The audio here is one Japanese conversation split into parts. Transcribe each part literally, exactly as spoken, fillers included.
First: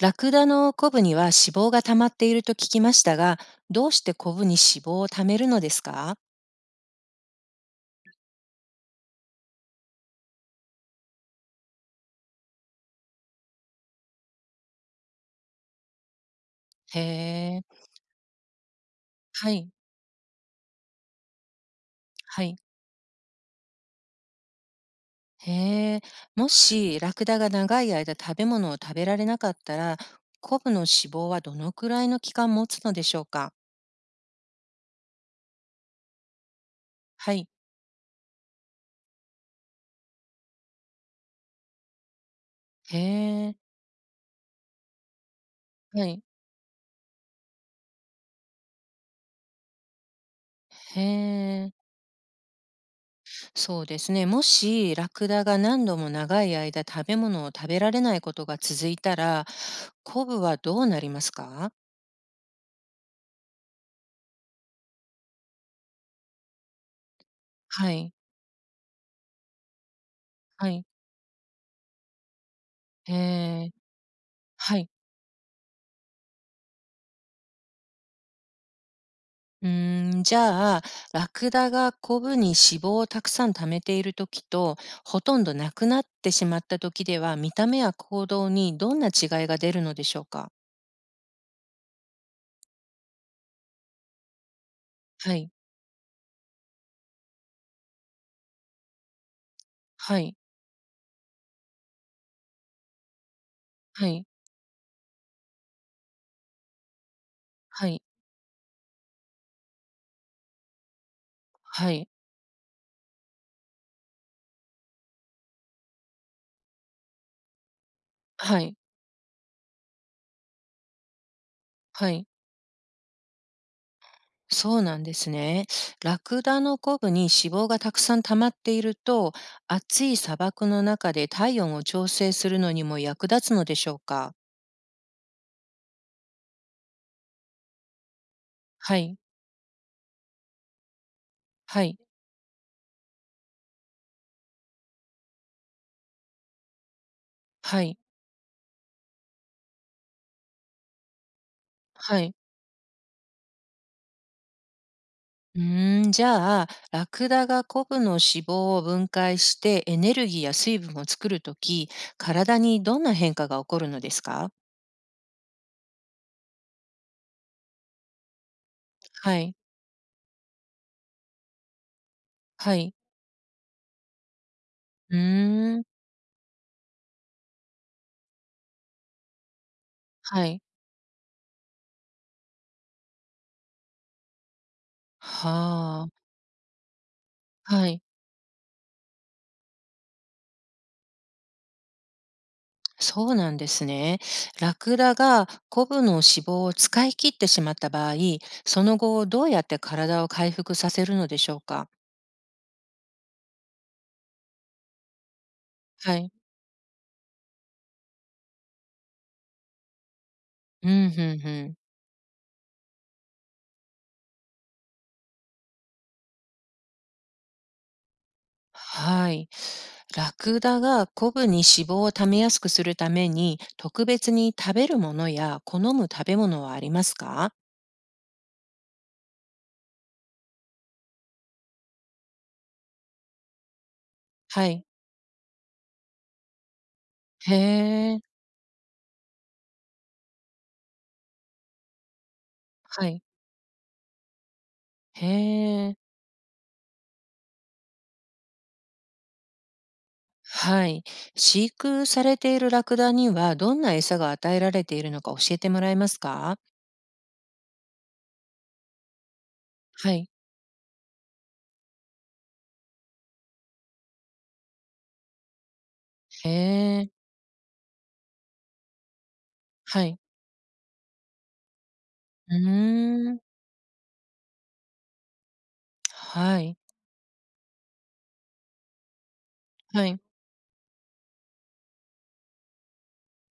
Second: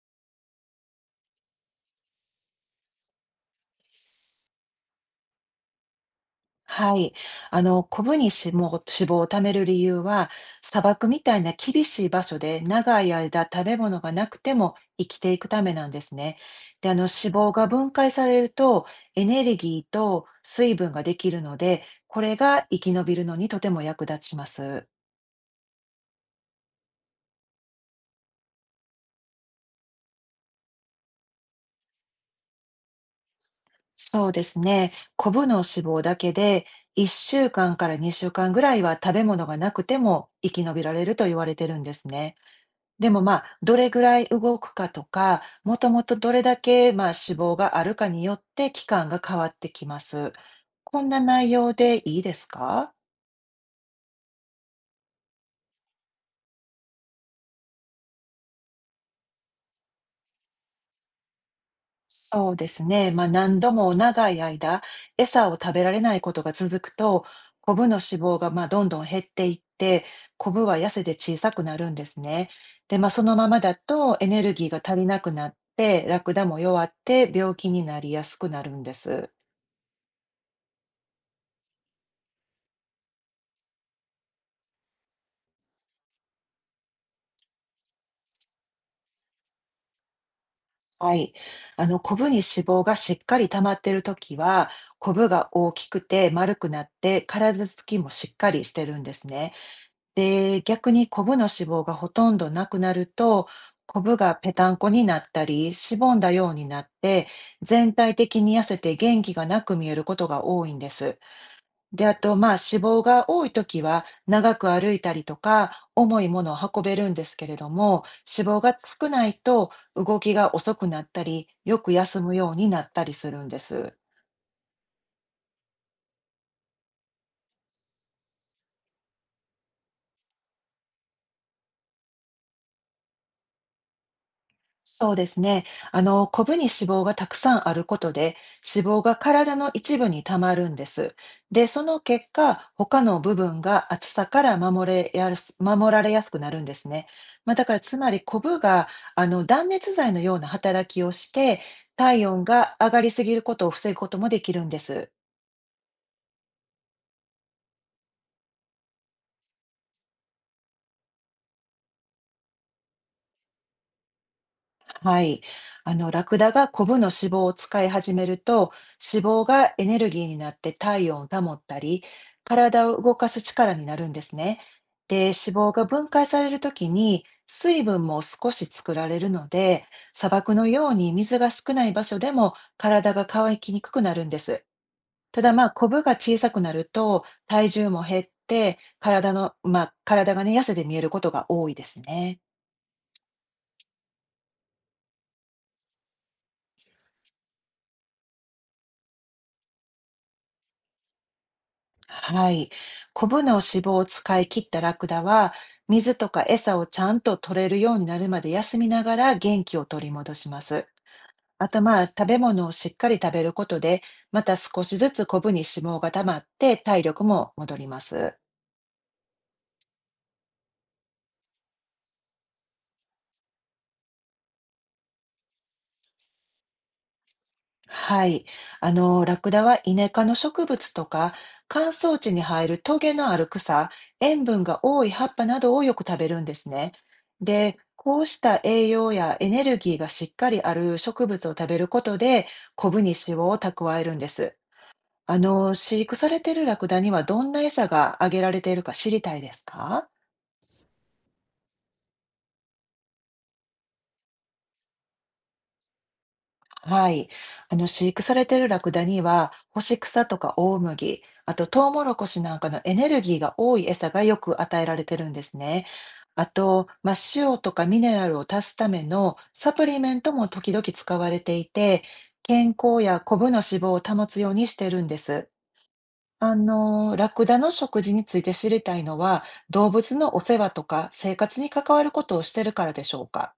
ラクダのコブには脂肪が溜まっていると聞きましたが、どうしてコブに脂肪を溜めるのですか？はい。あの、コブに脂肪脂肪を貯める理由は、砂漠みたいな厳しい場所で長い間食べ物がなくても生きていくためなんですね。で、あへの、脂肪え、が分解されるとエネはルい、ギーと水分ができるので、これはい。が生き延びるのにとても役立ちます。へえ、もしラクダが長い間食べ物を食べられなかったら、コブの脂肪はどのくらいの期間持つのでしょうか？そうですね。コブの脂肪だけで1はい。週間かんからにしゅうかんぐらいは食べ物がなくても生き延びられると言われてるんですね。へでもまえ、あ、どれぐらい動くかとか、もともはとい。どれだけまあ脂肪があるかによって期間が変わってきます。へこんな内え、容でいいですか？そうですね。もしラクダが何度も長い間食べ物を食べられないことが続いたら、コブはどうなりますか？そうですね。まあ何度も長い間、餌を食べられないことが続くと、コブはのい、脂肪がまあどんどん減っていって、コブははい。痩せて小さくなるんですね。で、まあへそのままえ、だとエネルギーはがい。足りなくなって、ラクダも弱って病気になりやすくなるんです。うーん、じゃあ、ラクダがコブに脂肪をたくさん貯めている時と、ほとんどなくなってしまった時では、見た目や行動にどんな違いが出るのでしょうか？はい。あの、コブに脂肪がしっかり溜まっているときは、コブはがい、大きくて丸くなって、体つきもしっかりしてるんですね。はい、で、逆にコブの脂肪がほとんどなくなると、コはブい、がぺたんこになったり、しぼんだようになって、は全い、体的に痩せて元気がなく見えることが多いんです。はで、い、あと、まあ、脂肪が多い時は長く歩いたりとか重いものを運べるんですけれども、脂は肪がい、少ないと動きが遅くなったり、よくは休い。むようになったりするんです。そうなんですね。ラクダのコブに脂肪がたくさん溜まっていると、暑い砂漠の中で体温を調整するのにも役立つのでしょうか？そうですね。あの、コブに脂肪がたくさんあることで、脂は肪がい、体の一部にたまるんです。で、そはい、の結果、他の部分が暑さから守れやす、守られやすくなるんですね。まあ、だから、はつい、まりコブが、あの、断熱材のような働きをして、は体い。温が上がりすぎることを防ぐこともできるんです。うーん、じゃあ、ラクダがコブの脂肪を分解してエネルギーや水分を作るとき、体にどんな変化が起こるのですか？はい。あの、ラクダがコブの脂肪を使い始めると、脂は肪い。がエネルギーになって体温を保ったり、は体い。を動かす力になるんですね。うで、脂肪ーがん。分解されるときに、水分も少し作られるので、砂は漠い。のように水が少ない場所でも体が乾きにくくなるんです。ただまあ、コブはあ。が小さくなると、体は重い。も減って、体の、まあ、体がね、痩せて見えることが多いですね。そうなんですね。ラクダがコブの脂肪を使い切ってしまった場合、その後どうやって体を回復させるのでしょうか？はい。コブの脂肪を使い切ったラクダは、水はとい。か餌をちゃんと取れるようになるまで休みながら元気を取り戻します。うん、うん、うあん。とまあ、食べ物をしっかり食べることで、また少しずつコブに脂肪が溜まって体力も戻ります。はい。ラクダがコブに脂肪を貯めやすくするために、特別に食べるものや好む食べ物はありますか？はい。あの、ラクダはイネ科の植物とか、乾燥地に生えるトゲのある草、塩分はがい。多い葉っぱなどをよく食べるんですね。へで、こえ。うした栄養やエネルギーがしっかりある植物を食べることで、コブはにい。脂肪を蓄えるんです。へあの、え。飼育されているラクダにはどんな餌があげられているか知りたいですか？はい。飼育されているラクダにはどんな餌が与えられているのか教えてもらえますか？はい。あの、飼育されているラクダには、干しは草い。とか大麦、あとトウモロコシなんかのエネルギーが多い餌がよく与えられてるんですね。あへと、え。まあ、塩とかミネラルを足すためのサプリはメい。ントも時々使われていて、う健康やーコん。ブの脂肪を保つようにしてるんです。あはい。の、ラクダの食事について知りたいのは、動は物い。のお世話とか生活に関わることをしてるからでしょうか。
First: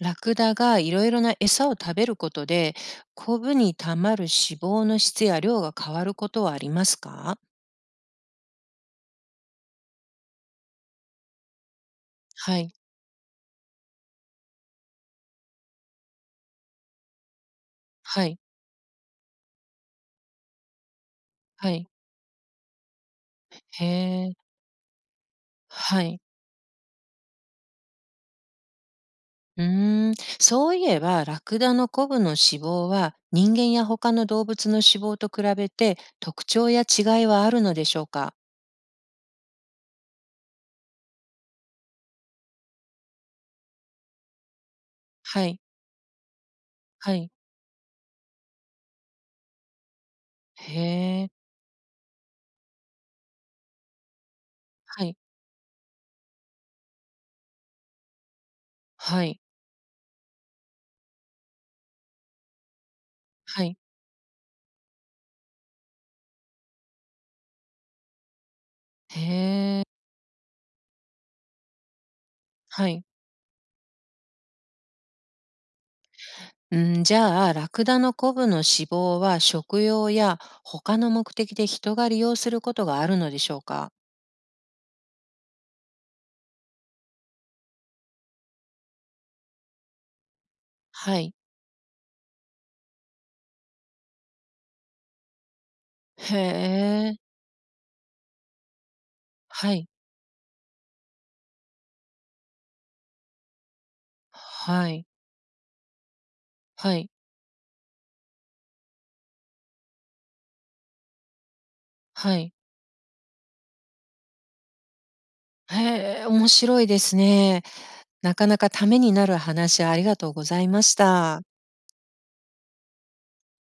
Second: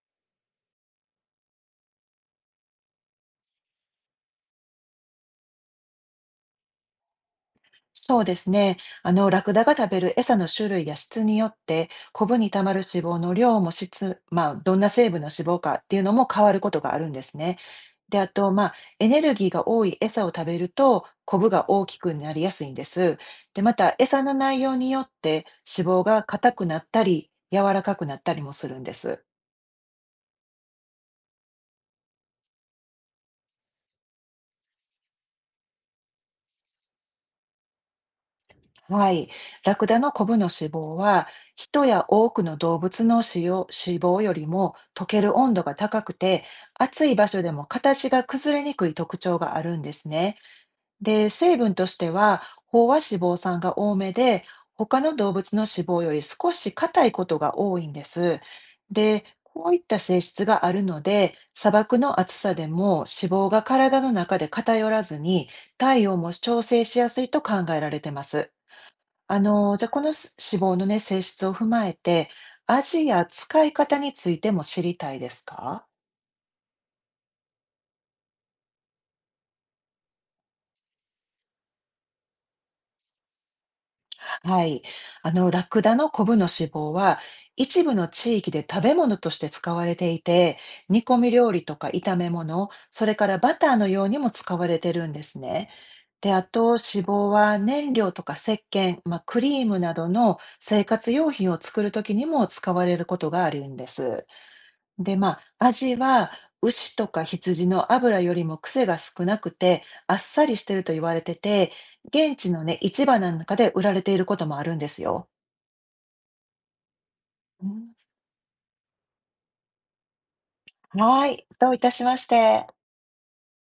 ラクダがいろいろな餌を食べることで、コブにたまる脂肪の質や量が変わることはありますか？そうですね。あの、ラクダが食べる餌の種類や質によって、コブにはたまい、る脂肪の量も質、まあ、どんな成分の脂肪かっていうのも変わることがあるんですね。で、はあい、と、まあ、エネルギーが多い餌を食べると、コブがは大い、きくなりやすいんです。で、まへた、餌のえ、内容によって、脂肪はい。が硬くなったり、柔らかくなったりもするんです。うーん、そういえば、ラクダのコブの脂肪は人間や他の動物の脂肪と比べて特徴や違いはあるのでしょうか？はい。ラクダのコブの脂肪は、人や多くの動物の脂を脂肪よりも溶けるは温い、度が高くて、暑いは場い、所でも形が崩れにくい特徴があるんですね。へで、え、成分としては、飽和脂肪酸が多めで、他はのい、動物の脂肪より少し硬いことが多いんです。はで、い、こういった性質があるので、砂漠の暑さでも脂肪がはい、体の中で偏らずに、体温も調整しやすいと考えられてます。あの、へえ、じゃ、このす脂肪のね、性質を踏まえて、は味い。や使い方についても知りたいですか？うん、じゃあ、ラクダのコブの脂肪は食用や他の目的で人が利用することがあるのでしょうか？はい。あの、ラクダのコブの脂肪は、一部の地域で食べ物として使われていて、煮込はみい。料理とか炒め物、それからバターのようにも使われてるんですね。で、へあと脂肪え、は燃料とか石鹸、まあ、クリーはムい、などの生活用品を作るときにも使われることがあるんです。はい、で、まあ、味はは牛とい、か羊の脂よりも癖が少なくて、あっさりしてると言われてて、現は地い。のね、市場なんかで売られていることもあるんですよ。へえ、面白いですね。うん。なかなかためになる話ありがとうございましはた。い、どういたしまして。